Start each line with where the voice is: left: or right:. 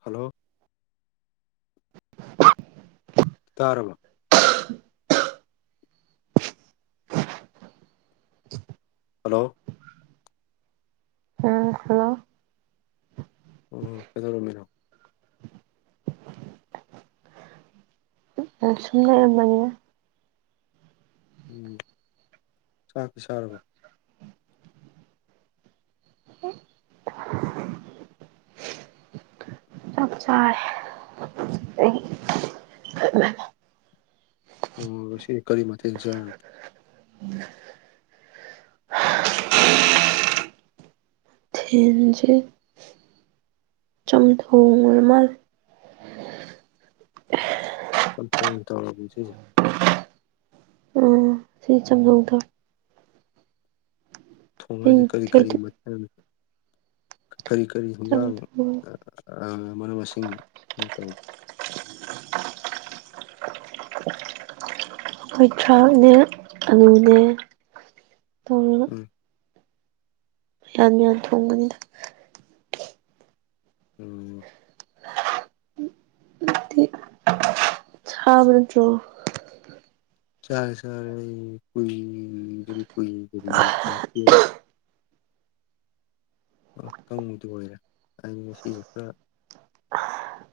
left: hello
right: [unintelligible]
left: ꯇꯥꯔꯕꯥ
right: [unintelligible]
left: hello
right: [unintelligible]
left: ꯑꯣ ꯀꯩꯗꯧꯔꯝꯃꯤꯅꯣ
right: ꯁꯨꯝ ꯂꯩꯔꯥꯝ ꯃꯅꯤ
left: ꯎꯝ ꯆꯥꯛꯀ ꯆꯥꯔꯕꯣ
right: ꯇꯞ ꯆꯔ [unintelligible]
left: ꯑꯣ ꯁꯤ ꯀꯔꯤ ꯃꯇꯊꯦꯜ ꯁꯥꯔ
right: [unintelligible] ꯆꯝꯊꯣꯡꯉ ꯑꯣꯏꯔ ꯃꯥꯜ
left: ꯆꯝꯊꯣꯛ ꯑꯣꯏꯅ ꯇꯥꯔꯕꯅꯤ ꯁꯤꯁꯦ
right: ꯎꯝ ꯁꯤ ꯆꯝꯊꯣꯡꯊ
left: ꯊꯣꯡ ꯍꯥꯏꯁꯦ ꯀꯔꯤ ꯀꯔꯤ
right: ꯑꯩꯈꯩꯗꯤ
left: ꯃꯊꯦꯜ ꯀꯔꯤ ꯀꯔꯤ ꯍꯤꯟꯖꯥꯡ
right: ꯆꯝꯊꯣꯡ
left: ꯃꯔꯨꯞ ꯃꯁꯤꯡ ꯇꯧ
right: ꯍꯋꯥꯏ ꯊꯔꯥꯛꯅꯦ ꯑꯥꯂꯨꯅꯦ ꯇꯧꯔꯒ
left: ꯎꯝ
right: ꯃꯌꯥꯟ ꯃꯌꯥꯟ ꯊꯣꯡꯕꯅꯤꯗ
left: ꯎꯝ
right: [unintelligible] ꯅꯇ꯭ꯣꯔ
left: ꯆꯥꯔꯦ ꯆꯥꯔꯦ [unintelligible] ꯉꯥꯛꯇꯪꯕꯨꯗ ꯑꯣꯏꯔꯦ ꯑ ꯉꯁꯤꯁꯦ ꯈꯔ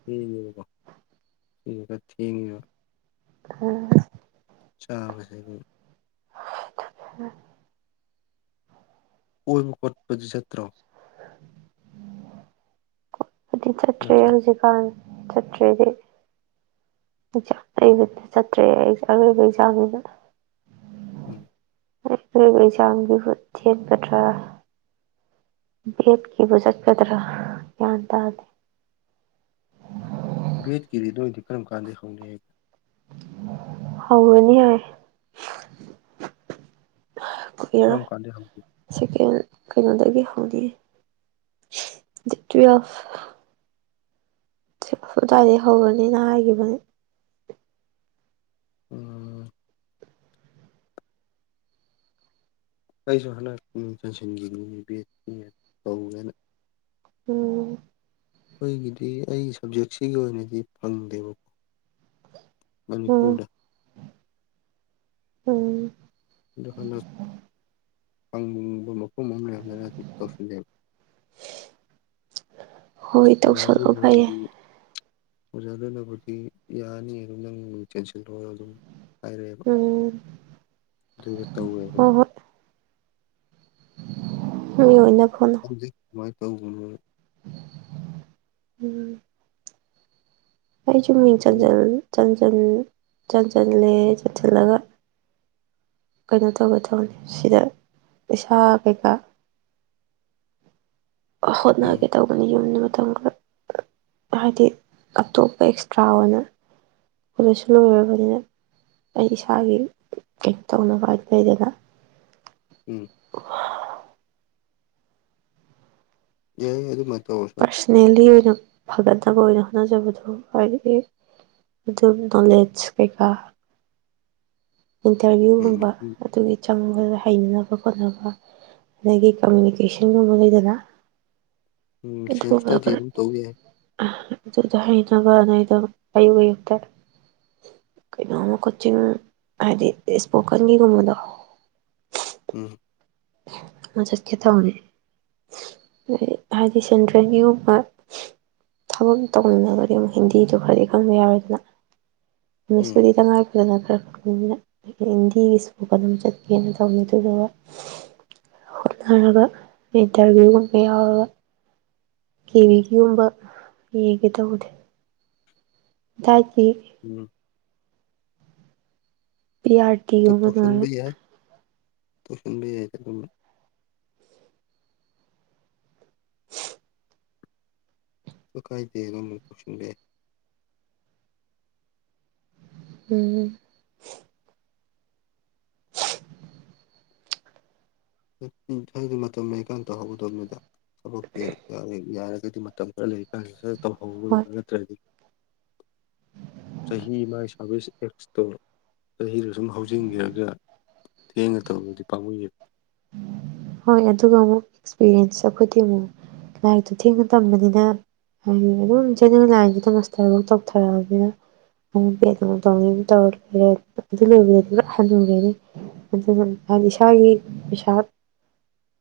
left: ꯇꯦꯡꯉꯦꯕꯀꯣ [unintelligible]
right: ꯎꯝ
left: ꯆꯥꯕꯁꯦ ꯀꯣꯏꯕ ꯈꯣꯠꯄꯗꯨ ꯆꯠꯇ꯭ꯔꯣ [unintelligible]
right: [unintelligible] ꯆꯢꯇꯔꯦ ꯑꯩꯗꯤ ꯑꯦꯛꯖꯥꯝ ꯂꯩꯕꯅ ꯆꯠꯇ꯭ꯔꯦ ꯑꯩ ꯑꯔꯣꯏꯕ ꯑꯦꯛꯖꯥꯝꯅꯤꯅ
left: ꯎꯝ
right: ꯑꯦꯛꯖꯥꯝꯒꯤꯕꯨꯠ ꯆꯦꯟꯒꯗ꯭ꯔꯥ ꯚꯦꯠꯀꯤꯕꯨ ꯆꯠꯀꯗ꯭ꯔꯥ ꯒ꯭ꯌꯥꯟ ꯇꯥꯗꯦ
left: ꯕꯦꯠꯀꯤꯗꯤ ꯅꯣꯏꯗꯤ ꯀꯔꯝ ꯀꯥꯟꯗꯩ ꯍꯧꯅꯤ ꯍꯥꯏ
right: ꯍꯧꯔꯥꯅꯤ ꯍꯥꯏ
left: ꯀꯥꯔꯝ
right: ꯀꯨꯏꯔꯔꯣꯏ
left: ꯀꯥꯟꯗꯤ ꯍꯧ
right: ꯀꯩꯅꯣꯗꯒꯤ ꯍꯧꯅꯤ ꯗꯦꯠ ꯇꯌꯦꯜꯄ ꯑꯥꯗꯥꯏꯗꯒꯤ ꯍꯧꯔꯅꯤꯅ ꯍꯥꯏꯈꯤꯕꯅꯤ
left: ꯎꯝ ꯑꯩꯁꯨ ꯍꯟꯗꯛ ꯃꯤꯡ ꯆꯪꯁꯤꯟꯈꯤꯅꯤ ꯕꯦꯠ ꯇꯧꯒꯦꯅ
right: ꯎꯝ
left: ꯑꯩꯈꯣꯏꯒꯤꯗꯤ ꯑꯩꯒꯤ ꯁꯕꯖꯦꯛꯁꯤꯒꯤ ꯑꯣꯏꯅꯗꯤ ꯐꯪꯗꯦꯕꯀꯣ
right: ꯎꯝ
left: ꯃꯅꯤꯄꯨꯔꯗ
right: ꯎꯝ
left: ꯑꯗꯨ ꯍꯟꯗꯛ ꯐꯪꯕ ꯃꯐꯝ ꯑꯃ ꯂꯩꯗꯅ ꯇꯧꯁꯤꯜꯂꯦꯕ
right: ꯍꯣꯏ
left: ꯑꯖꯗꯤ
right: ꯇꯧꯁꯜꯂꯣ ꯐꯩꯌꯦ
left: [unintelligible] ꯑꯣꯖꯗꯅꯕꯨꯗꯤ ꯌꯥꯅꯤ ꯑꯗꯨ ꯅꯪ ꯆꯦꯟꯁꯤꯜꯂꯣ ꯑꯗꯨꯝ ꯍꯥꯏꯔꯛꯑꯦꯕ
right: ꯎꯝ
left: ꯑꯗꯨꯒ ꯇꯧꯋꯦꯕ
right: ꯍꯣ ꯍꯣꯏ ꯃꯤ ꯑꯣꯏꯅꯕ ꯍꯣꯠꯅꯧ
left: ꯗꯨꯃꯥꯏꯟ ꯇꯧꯒꯅꯣꯅ
right: ꯎꯝ ꯑꯩꯁꯨ ꯃꯤꯡ
left: ꯎꯝ
right: ꯆꯟꯖꯜ ꯆꯟꯖꯜ ꯆꯟꯖꯜꯂꯦ ꯆꯟꯁꯤꯜꯂꯒ ꯀꯩꯅꯣ ꯇꯧꯕꯒ ꯊꯧꯕꯅꯤ ꯁꯤꯗ ꯄꯩꯁꯥ ꯀꯩꯀꯥ ꯑ
left: ꯎꯝ
right: ꯍꯣꯠꯅꯒꯦ ꯇꯧ ꯌꯨꯝꯗ ꯃꯇꯝ ꯈꯔ ꯍꯥꯏꯗꯤ ꯑꯇꯣꯞꯄ ꯑꯦꯛꯁꯇ꯭ꯔꯥ ꯑꯣꯏꯅ ꯀꯣꯂꯦꯖꯁꯨ ꯂꯣꯏꯔꯕꯅꯤꯅ ꯑꯩ ꯏꯁꯥꯒꯤ ꯀꯩꯅꯣ ꯇꯧꯅꯕ ꯍꯥꯏ ꯂꯩꯗꯅ
left: ꯎꯝ ꯌꯥꯏ ꯌꯥꯏ [unintelligible]
right: ꯄꯥꯔꯁꯅꯦꯜꯂꯤ ꯑꯣꯏꯅ ꯐꯒꯠꯅꯕ ꯑꯣꯏꯅ ꯍꯣꯠꯅꯖꯕꯗꯨ ꯍꯥꯏꯗꯤ ꯑꯦ ꯑꯗꯨꯝ ꯅꯣꯂꯦꯖ ꯀꯩꯀꯥ
left: ꯎꯝ
right: ꯏꯟꯇꯔꯚꯤꯌꯨꯒꯨꯝꯕ
left: ꯎꯝ
right: ꯑꯗꯨꯒꯤ ꯆꯪꯕꯗ ꯍꯩꯅꯕ ꯈꯣꯠꯅꯕ ꯑꯗꯒꯤ ꯀꯃꯨꯅꯤꯀꯦꯁꯟꯒꯨꯝꯕ ꯂꯩꯗꯅ
left: ꯎꯝ ꯁꯦꯜꯄ
right: ꯑꯗꯨꯒ
left: ꯁꯇꯥꯗꯤ
right: ꯈꯔ
left: ꯑꯗꯨꯝ ꯇꯧ ꯌꯥꯏ
right: ꯑꯗꯨꯗ ꯍꯩꯅꯕ ꯍꯩꯅꯕꯅ ꯑꯩꯗꯣ ꯑꯌꯨꯛ ꯑꯌꯨꯛꯇ ꯀꯩꯅꯣꯝꯃ ꯀꯣꯆꯤꯡ ꯍꯥꯏꯗꯤ ꯏꯁꯄꯣꯀꯟꯒꯤꯒꯨꯝꯕꯗꯣ
left: ꯎꯝ
right: ꯑꯃꯥ ꯆꯠꯀꯦ ꯇꯧꯅꯤ ꯍꯥꯏꯗꯤ ꯁꯦꯟꯇꯔꯦꯟꯒꯤꯒꯨꯝꯕ ꯊꯕꯛ ꯇꯧꯅꯤꯉꯥꯒꯗꯤ ꯑꯃꯨꯛ ꯍꯤꯟꯗꯤꯗꯨ ꯈꯔꯗꯤ ꯈꯪꯗ ꯌꯥꯔꯣꯏꯗꯅ
left: ꯎꯝ
right: ꯏꯪꯂꯤꯁꯄꯨꯗꯤ ꯇꯉꯥꯏ ꯐꯖꯅ ꯈꯔ ꯈꯔꯅ ꯍꯤꯟꯗꯤꯒꯤꯁꯨ ꯏꯁꯄꯣꯀꯟ ꯆꯠꯀꯦꯅ ꯇꯧꯅꯤ ꯑꯗꯨꯗꯨꯒ ꯍꯣꯠꯅꯔꯒ ꯏꯟꯇꯔꯕꯤꯌꯨꯒꯨꯝꯕ ꯌꯥꯎꯔꯒ ꯀꯤꯚꯤꯒꯤꯒꯨꯝꯕ ꯌꯦꯡꯒꯦ ꯇꯧꯕꯅꯦ ꯗꯥꯏꯠꯀꯤ
left: ꯎꯝ
right: ꯄꯤꯌꯥꯔ
left: ꯇꯣꯁꯟꯕꯤ ꯌꯥꯏ ꯇꯨꯁꯟꯕꯤ ꯌꯥꯏ ꯑꯗꯨꯒꯨꯕ ꯑꯗꯨ ꯀꯥꯏꯗꯦ ꯑꯗꯨꯝ ꯇꯧꯁꯟꯕ ꯌꯥꯏ
right: ꯎꯝ
left: [unintelligible] ꯃꯇꯝ ꯂꯩꯀꯥꯟꯗ ꯇꯧꯍꯧꯒꯗꯕꯅꯤꯗ ꯊꯕꯛꯇꯤ ꯌꯥꯔ ꯌꯥꯔꯒꯗꯤ ꯃꯇꯝ ꯈꯔ ꯂꯩꯔꯤ ꯀꯥꯏꯗ ꯁꯠ
right: ꯍꯣꯏ
left: ꯇꯧꯍꯧꯒꯗꯧꯅꯦ ꯅꯠꯇ꯭ꯔꯗꯤ ꯆꯍꯤ ꯃꯥꯏ ꯁꯥꯔꯚꯤꯁ ꯑꯦꯛꯁꯇꯣ ꯆꯍꯤꯗꯣ ꯁꯨꯝ ꯍꯧꯖꯤꯟꯒꯔꯥꯒ ꯊꯦꯡꯅ ꯇꯧꯕꯗꯤ ꯄꯥꯃꯨꯏꯌꯦꯕ
right: ꯍꯣꯏ ꯑꯗꯨꯒ ꯑꯃꯨꯛ ꯑꯦꯛꯁꯄꯤꯔꯤꯌꯦꯟꯁ ꯑꯩꯈꯣꯏꯗꯤ ꯑꯃꯨꯛ ꯂꯥꯏꯔꯤꯛꯇꯨ ꯊꯦꯡꯅ ꯇꯝꯕꯅꯤꯅ ꯍꯥꯏꯗꯤ ꯑꯗꯨꯝ ꯖꯦꯅꯔꯦꯜ ꯂꯥꯏꯟꯁꯤꯗ ꯃꯥꯁꯇꯔꯕꯧ ꯇꯧꯊꯔꯛꯑꯕꯅꯤꯅ ꯑꯃꯨꯛ ꯕꯦꯠ ꯑꯃꯨꯛ ꯇꯧꯅꯤ ꯑꯗꯨ ꯇꯧꯂꯩꯔꯗꯤ ꯑꯗꯨ ꯂꯣꯏꯕꯗꯗꯤ ꯂꯣꯏ ꯍꯥꯅꯨꯔꯅꯤ ꯑꯗꯨꯒ ꯏꯁꯥꯒꯤ ꯄꯩꯁꯥ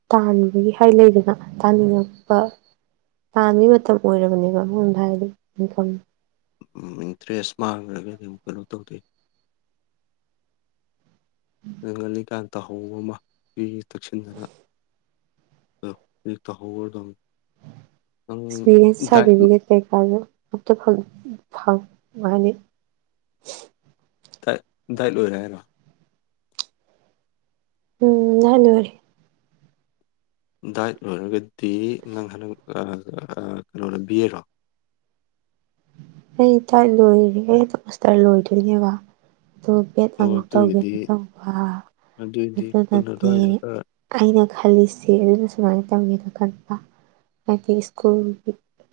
right: ꯇꯥꯟꯕꯒꯤ ꯍꯥꯏ ꯂꯩꯗꯅ ꯇꯥꯅꯤꯡꯉꯛꯄ ꯇꯥꯟꯕꯩ ꯃꯇꯝ ꯑꯣꯏꯔꯕꯅꯦꯕ ꯃꯔꯣꯝꯗ ꯍꯥꯏꯔꯕꯗꯤ ꯁꯤꯟꯐꯝ
left: ꯎꯝ ꯏꯟꯇꯔꯦꯁ ꯃꯥꯡꯈꯔꯒꯖꯨ ꯀꯩꯅꯣ ꯇꯧꯗꯦ ꯅꯪ ꯉꯜꯂꯤꯀꯥꯟ ꯇꯥꯍꯧꯕ ꯑꯃ ꯒꯤꯒꯤ ꯇꯛꯁꯤꯟꯗꯅ ꯗꯣ ꯍꯧꯖꯤꯛ ꯇꯧꯍꯧꯔꯗꯧꯅꯤ
right: ꯑꯦꯛꯁꯄꯤꯔꯤꯌꯦꯟꯁ ꯁꯥꯔꯇꯤꯐꯤꯀꯦꯠ ꯀꯩꯀꯥꯗꯣ ꯑꯝꯇ ꯐꯪ ꯐꯪ ꯍꯥꯏꯗꯤ
left: ꯗꯥꯏ ꯗꯥꯏꯠ ꯂꯣꯏꯔꯦ ꯍꯥꯏꯔꯣ
right: ꯎꯝ ꯗꯥꯏꯠ ꯂꯣꯏꯔꯦ
left: ꯗꯥꯏꯠ ꯂꯣꯏꯔꯒꯗꯤ ꯅꯪ ꯍꯟꯗꯛ ꯑ ꯑ ꯀꯩꯅꯣ ꯕꯤꯑꯦꯔꯣ
right: ꯑꯩ ꯗꯥꯏꯠ ꯂꯣꯏꯔꯦ ꯑꯩ ꯃꯥꯁꯇꯔ ꯂꯣꯏꯗꯣꯏꯅꯦꯕ ꯑꯗꯣ ꯕꯦꯠ
left: ꯑꯣ
right: ꯑꯃꯨꯛ
left: ꯑꯗꯨꯏꯗꯤ
right: ꯇꯧꯒꯦꯅ ꯇꯧꯕ
left: ꯑꯗꯨꯏꯗꯤ ꯈꯨꯟ
right: ꯑꯗꯨꯅꯗꯤ
left: ꯑꯗꯨꯋꯥꯏꯗ ꯈꯔ
right: ꯑꯩꯅ ꯈꯜꯂꯤꯁꯦ ꯑꯗꯨꯅ ꯁꯨꯃꯥꯏꯅ ꯇꯧꯒꯦꯅ ꯈꯟꯕ ꯍꯥꯏꯗꯤ ꯁ꯭ꯀꯨꯜꯒꯤ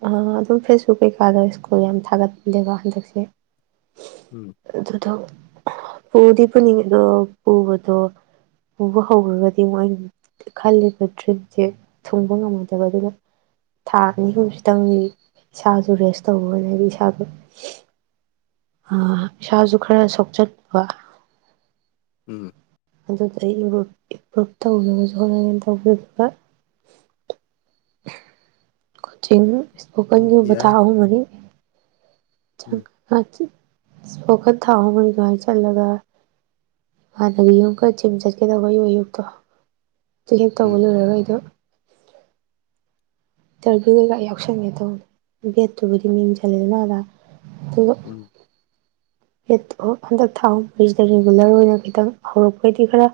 right: ꯑ ꯑꯗꯨꯝ ꯐꯦꯁꯕꯨꯛ ꯀꯩꯀꯥꯗ ꯁ꯭ꯀꯨꯜ ꯌꯥꯝ ꯊꯥꯒꯠꯂꯦꯕ ꯍꯟꯗꯛꯁꯦ
left: ꯎꯝ
right: ꯑꯗꯨꯗꯣ ꯄꯨꯗꯤ ꯄꯨꯅꯤꯡꯉꯦ ꯑꯗꯣ ꯄꯨꯕꯗꯣ ꯄꯨꯕ ꯍꯧꯔꯒꯗꯤ ꯃꯣꯏ ꯈꯜꯂꯤꯕ ꯗ꯭ꯔꯤꯝꯁꯦ ꯊꯨꯡꯕ ꯉꯝꯃꯣꯏꯗꯕ ꯑꯗꯨꯅ ꯊꯥ ꯑꯅꯤ ꯑꯍꯨꯝꯁꯤꯇꯪꯗꯤ ꯏꯁꯥꯁꯨ ꯔꯦꯁ ꯇꯧꯕꯅ ꯍꯥꯏꯗꯤ ꯏꯁꯥꯗ ꯏꯁꯥꯁꯨ ꯈꯔ ꯁꯣꯛꯆꯟꯕ
left: ꯎꯝ
right: ꯑꯗꯨꯗ ꯑꯩ ꯏꯄ꯭ꯔꯨꯞ ꯇꯧꯅꯕꯁꯨ ꯍꯣꯠꯅꯩꯅ ꯇꯧꯕꯖꯕ ꯀꯣꯆꯤꯡ
left: ꯎꯝ
right: ꯏꯁꯄꯣꯀꯟꯒꯤꯕ ꯊꯥ
left: ꯌꯥꯏ
right: ꯑꯍꯨꯝ ꯃꯔꯤ
left: ꯎꯝ
right: ꯁꯄꯣꯀꯟ ꯊꯥ ꯑꯍꯨꯝ ꯃꯔꯤꯗꯨ ꯍꯥꯟꯅ ꯆꯠꯂꯒ ꯍꯥꯟꯅꯒꯤ ꯌꯨꯝ ꯈ ꯆꯝ ꯆꯠꯀꯦꯗꯧꯕ ꯌꯨ ꯑꯌꯨꯛꯇꯣ ꯑꯗꯨ ꯍꯦꯛ ꯇꯧꯕ
left: ꯎꯝ
right: ꯂꯣꯏꯔꯔꯣꯏ ꯑꯩꯗꯣ ꯏꯟꯇꯔꯚꯤꯌꯨ ꯀꯩꯀ ꯌꯥꯎꯁꯟꯒꯦ ꯇꯧꯅꯤ ꯕꯦꯠꯇꯨꯕꯨꯗꯤ ꯃꯤꯡ ꯆꯜꯂꯦꯗꯅ ꯑꯥꯗ ꯑꯗꯨꯒ
left: ꯎꯝ
right: ꯍꯦꯗ ꯍꯟꯗꯛ ꯊꯥꯍꯩꯁꯤꯗ ꯔꯤꯒꯨꯂꯔ ꯑꯣꯏꯅ ꯈꯤꯇꯪ ꯍꯧꯔꯛꯄꯗꯤ ꯈꯔ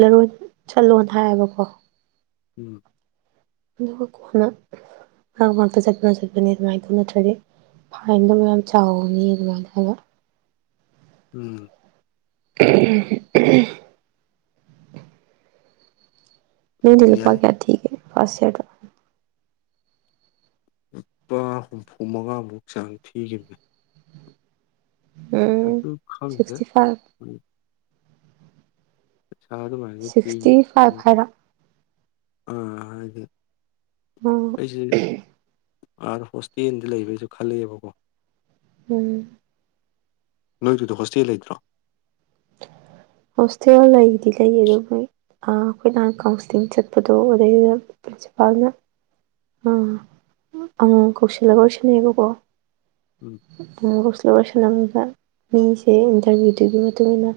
right: ꯂꯔꯣꯟ ꯁꯠꯂꯣꯟ ꯍꯥꯏꯌꯦꯕꯀꯣ
left: ꯎꯝ
right: ꯑꯗꯨꯒ ꯀꯣꯟꯅ ꯉꯥꯛ ꯉꯥꯛꯇ ꯆꯠꯄꯅ ꯆꯠꯄꯅꯦ ꯑꯗꯨꯃꯥꯏꯗꯣ ꯅꯠꯇ꯭ꯔꯗꯤ ꯐꯥꯏꯟ ꯑꯗꯨ ꯃ ꯌꯥꯝ ꯆꯥꯎꯅꯤ ꯑꯗꯨꯃꯥꯏꯅ ꯇꯅ
left: ꯎꯝ
right: [unintelligible] ꯅꯣꯏꯅꯤꯂꯨꯄꯥ
left: ꯌꯥꯏ
right: ꯀꯌꯥ ꯊꯤꯀꯦ ꯐꯔꯁ ꯌꯔꯗ
left: ꯂꯨꯄꯥ ꯍꯨꯝꯐꯨ ꯃꯉꯥꯃꯨꯛ ꯆꯥꯡ ꯊꯤꯈꯤꯕꯅꯤ
right: ꯎꯝ
left: ꯑꯗꯨ ꯈꯪꯗꯦ
right: ꯁꯤꯛꯁꯇꯤ ꯐꯥꯏꯚ
left: ꯆ ꯑꯗꯨ ꯃꯥꯗꯤ ꯊ
right: ꯁꯤꯛꯁꯇꯤ ꯐꯥꯏꯚ ꯍꯥꯏꯔ
left: ꯑꯥ ꯑꯗ
right: ꯎꯝ
left: ꯑꯩꯁꯦ ꯑꯥꯔ ꯍꯣꯁꯇꯦꯜꯗ ꯂꯩꯕꯩꯁꯨ ꯈꯜꯂꯛꯦꯕꯀꯣ
right: ꯎꯝ
left: ꯅꯣꯏꯗꯨꯗ ꯍꯣꯁꯇꯦꯜ ꯂꯩꯇ꯭ꯔꯣ
right: ꯍꯣꯁꯇꯦꯜ ꯂꯩꯗꯤ ꯂꯩ ꯑꯗꯨꯗꯣ ꯃꯣꯏ ꯑꯩꯈꯣꯏ ꯅꯍꯥꯟ ꯀꯥꯎꯟꯁꯤꯂꯤꯡ ꯆꯠꯄꯗꯣ ꯑꯗꯨꯗꯩꯗꯨꯗ ꯄꯥꯅ ꯎꯝ ꯑꯪ ꯀꯧꯁꯤꯜꯂꯒ ꯑꯣꯏꯁꯅꯦꯕꯣꯀꯣ
left: ꯎꯝ
right: ꯀꯧꯁꯤꯜꯂꯒ ꯂꯣꯏꯁꯜꯂꯝꯃꯤꯕ ꯃꯤꯁꯦ ꯏꯟꯇꯔꯚꯤꯌꯨꯗꯨꯒꯤ ꯃꯇꯨꯡ ꯏ ꯃꯇꯨꯡꯏꯟꯅ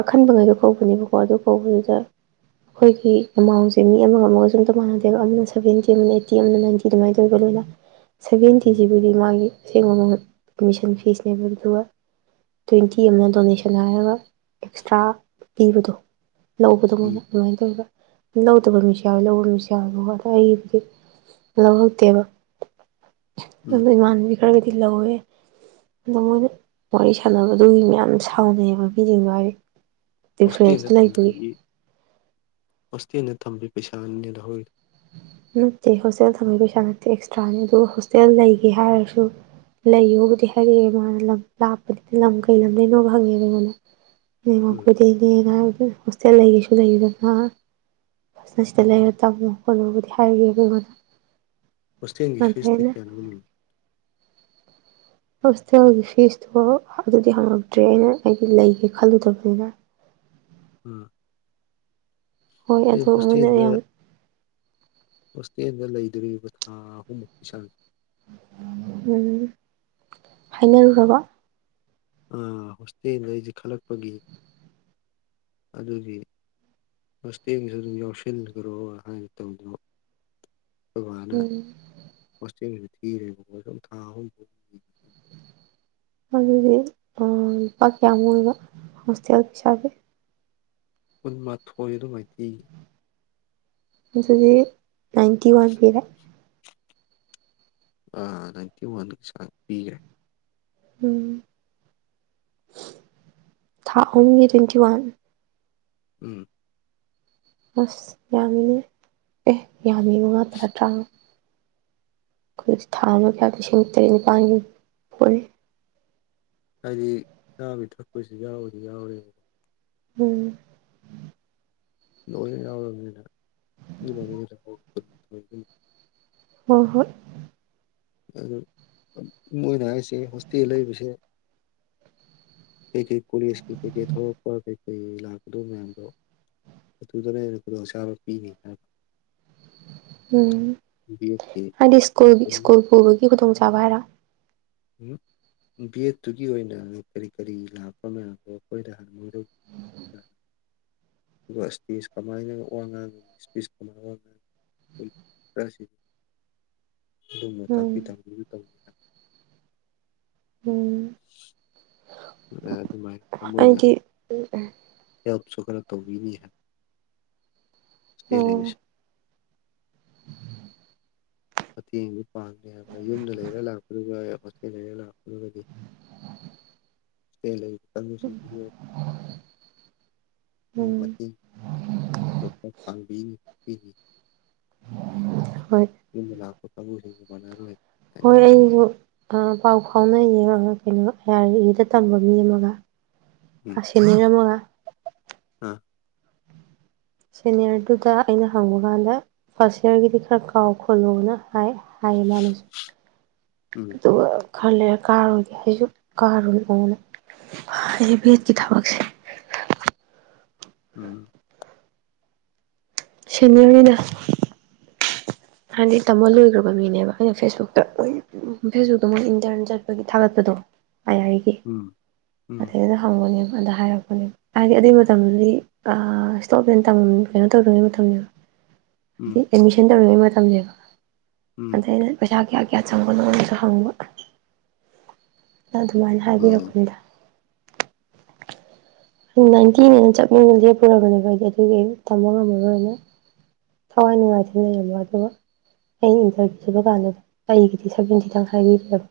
right: ꯑꯈꯟꯕ ꯉꯩꯗꯣ ꯀꯧꯕꯅꯦꯕꯀꯣ ꯑꯗꯨ ꯀꯧꯕꯗꯨꯗ ꯑꯩꯈꯣꯏꯒꯤ ꯑꯦꯃꯥꯎꯟꯁꯦ ꯃꯤ ꯑꯃꯒ ꯑꯃꯒ ꯁꯨꯝꯇ ꯃꯥꯟꯅꯗꯦꯕ ꯑꯗꯨꯝꯅ ꯁꯦ ꯑꯗꯨꯃꯅ ꯇꯧ
left: ꯎꯝ
right: ꯂꯣꯏꯦꯟꯇꯤꯕꯨ ꯑꯗꯨ ꯃꯥꯒꯤ ꯑꯁꯦꯡꯕ ꯑꯦꯠꯃꯤꯁꯟ ꯐꯤꯁꯅꯦꯕ ꯑꯗꯨꯗꯨꯒ ꯇ꯭ꯋꯦꯟꯇꯤ ꯑꯃꯅ ꯗꯣꯅꯦꯁꯟ ꯍꯥꯏꯔꯒ ꯑꯦꯛꯁꯇ꯭ꯔꯥ ꯄꯤꯕꯗꯣ ꯂꯧꯕꯗ
left: ꯎꯝ
right: ꯃꯅ ꯑꯗꯨꯃꯥꯏꯅ ꯇꯧꯋꯤ ꯂꯧꯗꯕ ꯃꯤꯁꯨ ꯌꯥꯎꯋꯦ ꯂꯧꯕ ꯃꯤꯁꯨ ꯌꯥꯎꯋꯦꯕ ꯍ ꯂꯧꯍꯧꯗꯦꯕ
left: ꯎꯝ
right: ꯑꯗꯨ ꯏꯃꯥꯟꯕꯤ ꯀꯔꯒꯗꯤ ꯂꯧꯒꯋꯦ ꯑꯗꯣ ꯃꯣꯏꯅ ꯋꯥꯔꯤ ꯁꯥꯟꯅꯕꯗꯨꯒꯤ ꯃ ꯌꯥꯝ ꯁꯥꯎꯅꯩꯑꯕ ꯃꯤꯁꯤꯡ ꯋꯥꯔꯤ
left: ꯍꯣꯁꯇꯦꯜꯗ
right: ꯗꯤꯐ꯭ꯔꯦꯟꯁꯇ ꯂꯩꯕꯒꯤ
left: ꯑꯣꯁꯇꯤꯅ ꯊꯝꯕꯤ ꯄꯩꯁꯥ ꯑꯅꯤꯅ ꯂꯧ ꯍꯣꯏ
right: ꯅꯠꯇꯦ ꯍꯣꯁꯇꯦꯜ ꯊꯝꯝꯕꯒꯤ ꯄꯩꯁꯥ ꯅꯠꯇꯦ ꯑꯦꯛꯁꯇ꯭ꯔꯥꯅꯤ ꯑꯗꯨꯒ ꯍꯣꯁꯇꯦꯜ ꯂꯩꯒꯦ ꯍꯥꯏꯔꯁꯨ ꯂꯩꯌꯣꯕꯨꯗꯤ ꯍꯥꯏꯔꯛꯑꯦ ꯃꯥꯅ ꯂꯝ ꯂꯥꯛꯄꯗꯨꯗꯤ ꯂꯝ ꯀꯩ ꯂꯝ ꯂꯩꯅꯣꯕ ꯍꯪꯉꯦꯕ ꯑꯩꯉꯣꯟꯗ ꯅꯃ
left: ꯎꯝ
right: ꯀꯨꯗꯤꯅꯦꯅ ꯍꯣꯁꯇꯦꯜ ꯂꯩ ꯀꯩꯁꯨ ꯂꯩꯗꯅ ꯑꯁꯤꯗ ꯂꯩꯔ ꯇꯝꯃꯨ ꯈꯣꯠꯂꯨꯕꯨꯗꯤ ꯍꯥꯢ ꯈꯣꯏ ꯃꯥꯅ
left: ꯍꯣꯇꯦꯡꯒꯤ ꯐꯤꯁꯇꯤ ꯀꯌꯥ ꯂꯧꯋꯤ
right: ꯍꯣꯁꯇꯦꯜꯒꯤ ꯐꯤꯁꯇꯣ ꯑꯗꯨꯗꯤ ꯍꯪꯉꯛꯇ꯭ꯔꯦ ꯑꯩꯅ ꯑꯩꯗꯤ ꯂꯩꯒꯦ ꯈꯜꯂꯨꯗꯕꯅꯤꯅ
left: ꯑ
right: ꯍꯣꯏ
left: ꯑꯦ
right: ꯑꯗꯣ ꯃꯣꯏꯅ
left: ꯍꯣꯁꯇꯦꯜꯗ
right: ꯌꯥꯝ
left: ꯍꯣꯁꯇꯦꯜꯗ ꯂꯩꯗꯣꯔꯤꯕ ꯊꯥ ꯑꯍꯨꯝꯃꯨꯛ ꯆꯥꯡꯖꯦ
right: ꯎꯝ ꯍꯥꯏꯅꯔꯨꯔꯕꯣ
left: ꯑꯥ ꯍꯣꯁꯇꯦꯜꯗꯩꯗꯤ ꯈꯜꯂꯛꯄꯒꯤ ꯑꯗꯨꯒꯤ ꯍꯣꯁꯇꯦꯡꯒꯤꯁꯨ ꯑꯗꯨꯝ ꯌꯥꯎꯁꯤꯟꯈ꯭ꯔꯣ ꯍꯥꯏꯅ ꯇꯧꯗꯅ ꯑꯩꯈꯣꯏ ꯕꯥꯅ
right: ꯎꯝ
left: ꯍꯣꯁꯇꯦꯟꯁꯤ ꯊꯤꯔꯦ ꯁꯨꯝ ꯊꯥ ꯑꯍꯨꯝ
right: ꯑꯗꯨꯗꯤ ꯂꯨꯄꯥ ꯀꯌꯥꯃꯨꯛ ꯑꯣꯏꯕ ꯍꯣꯁꯇꯦꯜ ꯄꯩꯁꯥꯒꯤ
left: ꯀꯨꯟꯃꯥꯊꯣꯏ ꯑꯗꯨꯃꯥꯏꯅ ꯊꯤ
right: ꯑꯗꯨꯗꯤ ꯅꯥꯏꯟꯇꯤ ꯋꯥꯟ ꯄꯤꯔ
left: ꯑ ꯅꯥꯏꯟꯇꯤ ꯋꯥꯟ ꯄꯤꯒꯦ
right: ꯎꯝ ꯊꯥ ꯑꯍꯨꯝꯒꯤ ꯇ꯭ꯋꯦꯟꯇꯤ ꯋꯥꯟ
left: ꯎꯝ
right: ꯑꯁ ꯌꯥꯃꯤꯅꯦ ꯑꯦ ꯌꯥꯃꯤ ꯃꯉꯥ ꯇꯔꯥ ꯇꯔꯥꯃꯉ ꯑꯩꯈꯣꯏ ꯊꯥ ꯑꯃ ꯀꯌꯥ ꯂꯤꯁꯤꯡ ꯇꯔꯦꯠ ꯅꯤꯄꯥꯜꯒꯤ ꯍꯨꯜꯂꯤ
left: ꯍꯥꯏꯗꯤ ꯆꯥꯕ ꯊꯛꯄꯁꯨ ꯌꯥꯎꯗꯤ ꯌꯥꯎꯔꯦ
right: ꯎꯝ
left: ꯂꯣꯏꯅ ꯌꯥꯎꯔꯕꯅꯤꯗ
right: ꯍꯣꯏ ꯍꯣꯏ
left: ꯑꯗꯨ ꯃꯣꯏꯅ ꯍꯥꯏꯔꯤꯁꯦ ꯍꯣꯁꯇꯦꯜ ꯂꯩꯕꯁꯦ ꯀꯩꯀꯩ ꯀꯣꯂꯤꯁꯀꯤ ꯀꯩꯀꯩ ꯊꯣꯛꯂꯛꯄ ꯀꯩꯀꯩ ꯂꯥꯛꯀꯗꯧ ꯃꯌꯥꯝꯗꯣ ꯑꯗꯨꯗꯅꯦ ꯍꯦꯟꯅ ꯈꯨꯗꯣꯡꯆꯥꯕ ꯄꯤꯅꯤ ꯍꯥꯏꯗꯣ
right: ꯎꯝ ꯍꯥꯏꯗꯤ ꯁ꯭ꯀꯨꯜ ꯁ꯭ꯀꯨꯜ
left: ꯀꯩꯅꯣꯝꯃ
right: ꯄꯨꯕꯒꯤ ꯈꯨꯗꯣꯡꯆꯥꯕ ꯍꯥꯏꯔ
left: ꯕꯤꯠ ꯇꯨꯒꯤ ꯑꯣꯏꯅ ꯀꯔꯤ ꯀꯔꯤ ꯂꯥꯛꯄ ꯃꯌꯥꯝꯗꯣ ꯑꯩꯈꯣꯏꯗ ꯍꯥꯟꯅ ꯑꯗꯨꯒ ꯏꯁꯇꯦꯖ ꯀꯃꯥꯏꯅ ꯋꯥ ꯉꯥꯡꯉꯅꯤ ꯏꯁꯄꯤꯁ ꯀꯃꯥꯏꯅ ꯋꯥ ꯉꯥꯡ [unintelligible] ꯑꯗꯨꯝꯅ
right: ꯎꯝ
left: ꯇꯥꯛꯄꯤ ꯇꯝꯕꯤꯕ ꯇꯧꯅꯤ
right: ꯎꯝ
left: [inaudible] ꯑꯗꯨꯃꯥꯏꯅ ꯃꯣꯏꯅ
right: ꯑꯩꯗꯤ
left: ꯍꯦꯜꯞꯁꯨ ꯈꯔ ꯇꯧꯕꯤꯅꯤ ꯍꯥꯏ
right: ꯑꯣ
left: [unintelligible] ꯃꯇꯦꯡꯗꯤ ꯄꯥꯡꯉꯦ ꯍꯥꯏꯕ ꯌꯨꯝꯗ ꯂꯩꯔ ꯂꯥꯛꯄꯗꯨꯒ ꯍꯣꯁꯇꯦꯜ ꯂꯩꯔ ꯂꯥꯛꯄꯗꯨꯒꯗꯤ [unintelligible] ꯑꯩꯈꯣꯏꯒꯤ
right: ꯎꯝ
left: ꯃꯇꯦꯡ ꯈꯔ ꯄꯥꯡꯕꯤ ꯄꯤꯅꯤ
right: ꯍꯣꯏ
left: ꯌꯨꯝꯅ ꯂꯥꯛꯄ ꯀꯥꯡꯕꯨꯁꯤꯡꯒ ꯃꯥꯟꯅꯔꯣꯏ
right: ꯍꯣꯏ ꯑꯩꯁꯨ ꯄꯥꯎ ꯐꯥꯎꯅ ꯌꯦꯡꯉꯒ ꯀꯩꯅꯣ ꯑꯥꯏ ꯑꯥꯔ ꯏꯗ ꯇꯝꯕ ꯃꯤ ꯑꯃꯒ ꯑ ꯁꯤꯅꯤꯔ ꯑꯥꯃꯒ
left: ꯑꯝ
right: ꯁꯦꯅꯤꯌꯔꯗꯨꯗ ꯑꯩꯅ ꯍꯪꯕ ꯀꯥꯟꯗ ꯐꯥꯔꯁ ꯌꯤꯌꯔꯒꯤꯗꯤ ꯈꯔ ꯀꯥꯎ ꯈꯣꯠꯂꯣꯅ ꯍꯥꯏ ꯍꯥꯏꯌꯦ ꯃꯥꯅꯁꯨ
left: ꯎꯝ
right: ꯑꯗꯨꯒ ꯈꯜꯂ ꯂꯩꯔꯒ ꯀꯥꯔꯨꯔꯣꯏꯒꯦ ꯑꯩꯁꯨ ꯀꯥꯔꯨꯅꯣꯅ ꯍꯥꯏꯗꯤ ꯕꯦꯠꯀꯤ ꯊꯕꯛꯁꯦ
left: ꯎꯝ
right: ꯁꯤꯅꯤꯗ ꯍꯥꯏꯗꯤ ꯇꯝꯕ ꯂꯣꯏꯈ꯭ꯔꯕ ꯃꯤꯅꯦꯕ ꯑꯩꯅ ꯐꯦꯁꯕꯨꯛꯇ ꯂꯣꯏ ꯐꯦꯁꯕꯨꯛꯇ ꯃꯣꯏ ꯏꯟꯇꯔꯟ ꯆꯠꯄꯒꯤ ꯊꯥꯒꯠꯄꯗꯣ
left: [inaudible] ꯎꯝ
right: ꯑꯗꯩꯗ ꯍꯪꯕꯅꯦꯕ ꯑꯗ ꯍꯥꯏꯔꯛꯄ ꯍꯥꯏꯗꯤ ꯑꯗꯨꯒꯤ ꯃꯇꯝꯗꯨꯗꯤ ꯏꯁꯇꯣꯞꯅꯦꯟ ꯀꯩꯅꯣ ꯇꯧꯗ꯭ꯔꯤꯉꯩ ꯃꯇꯝꯅꯤꯅ
left: ꯎꯝ
right: ꯑꯦꯠꯃꯤꯁꯟ ꯇꯧꯔꯤꯉꯩ ꯃꯇꯝꯅꯦꯕ
left: ꯎꯝ
right: ꯑꯗꯩꯗꯤ ꯄꯩꯁꯥ ꯀꯌꯥ ꯀꯌꯥ ꯆꯪꯕꯅꯣꯅꯁꯨ ꯍꯪꯕ ꯑꯗꯨꯃꯥꯏꯅ
left: ꯎꯝ
right: ꯍꯥꯏꯕꯤꯔꯛꯄꯅꯤꯗ ꯅꯥꯏꯟꯇꯤꯅꯦꯅ ꯆꯞꯌꯨꯛꯅ ꯂꯦꯞꯄꯨꯔꯕꯅꯦꯕ ꯑꯩꯗꯤ ꯑꯗꯨꯒꯤ ꯇꯝꯕ ꯉꯝꯃꯔꯣꯏꯅ ꯊꯋꯥꯏ ꯅꯨꯡꯉꯥꯏꯇ ꯂꯩꯔꯕ ꯑꯗꯨꯒ ꯑꯩ ꯏꯟꯇꯔꯚ꯭ꯌꯨ ꯆꯥꯡꯕ ꯀꯥꯟꯗ ꯑꯩꯒꯤꯗꯤ ꯁꯕꯦꯟꯇꯤꯗꯪ ꯍꯥꯏꯕꯤꯔꯦꯕ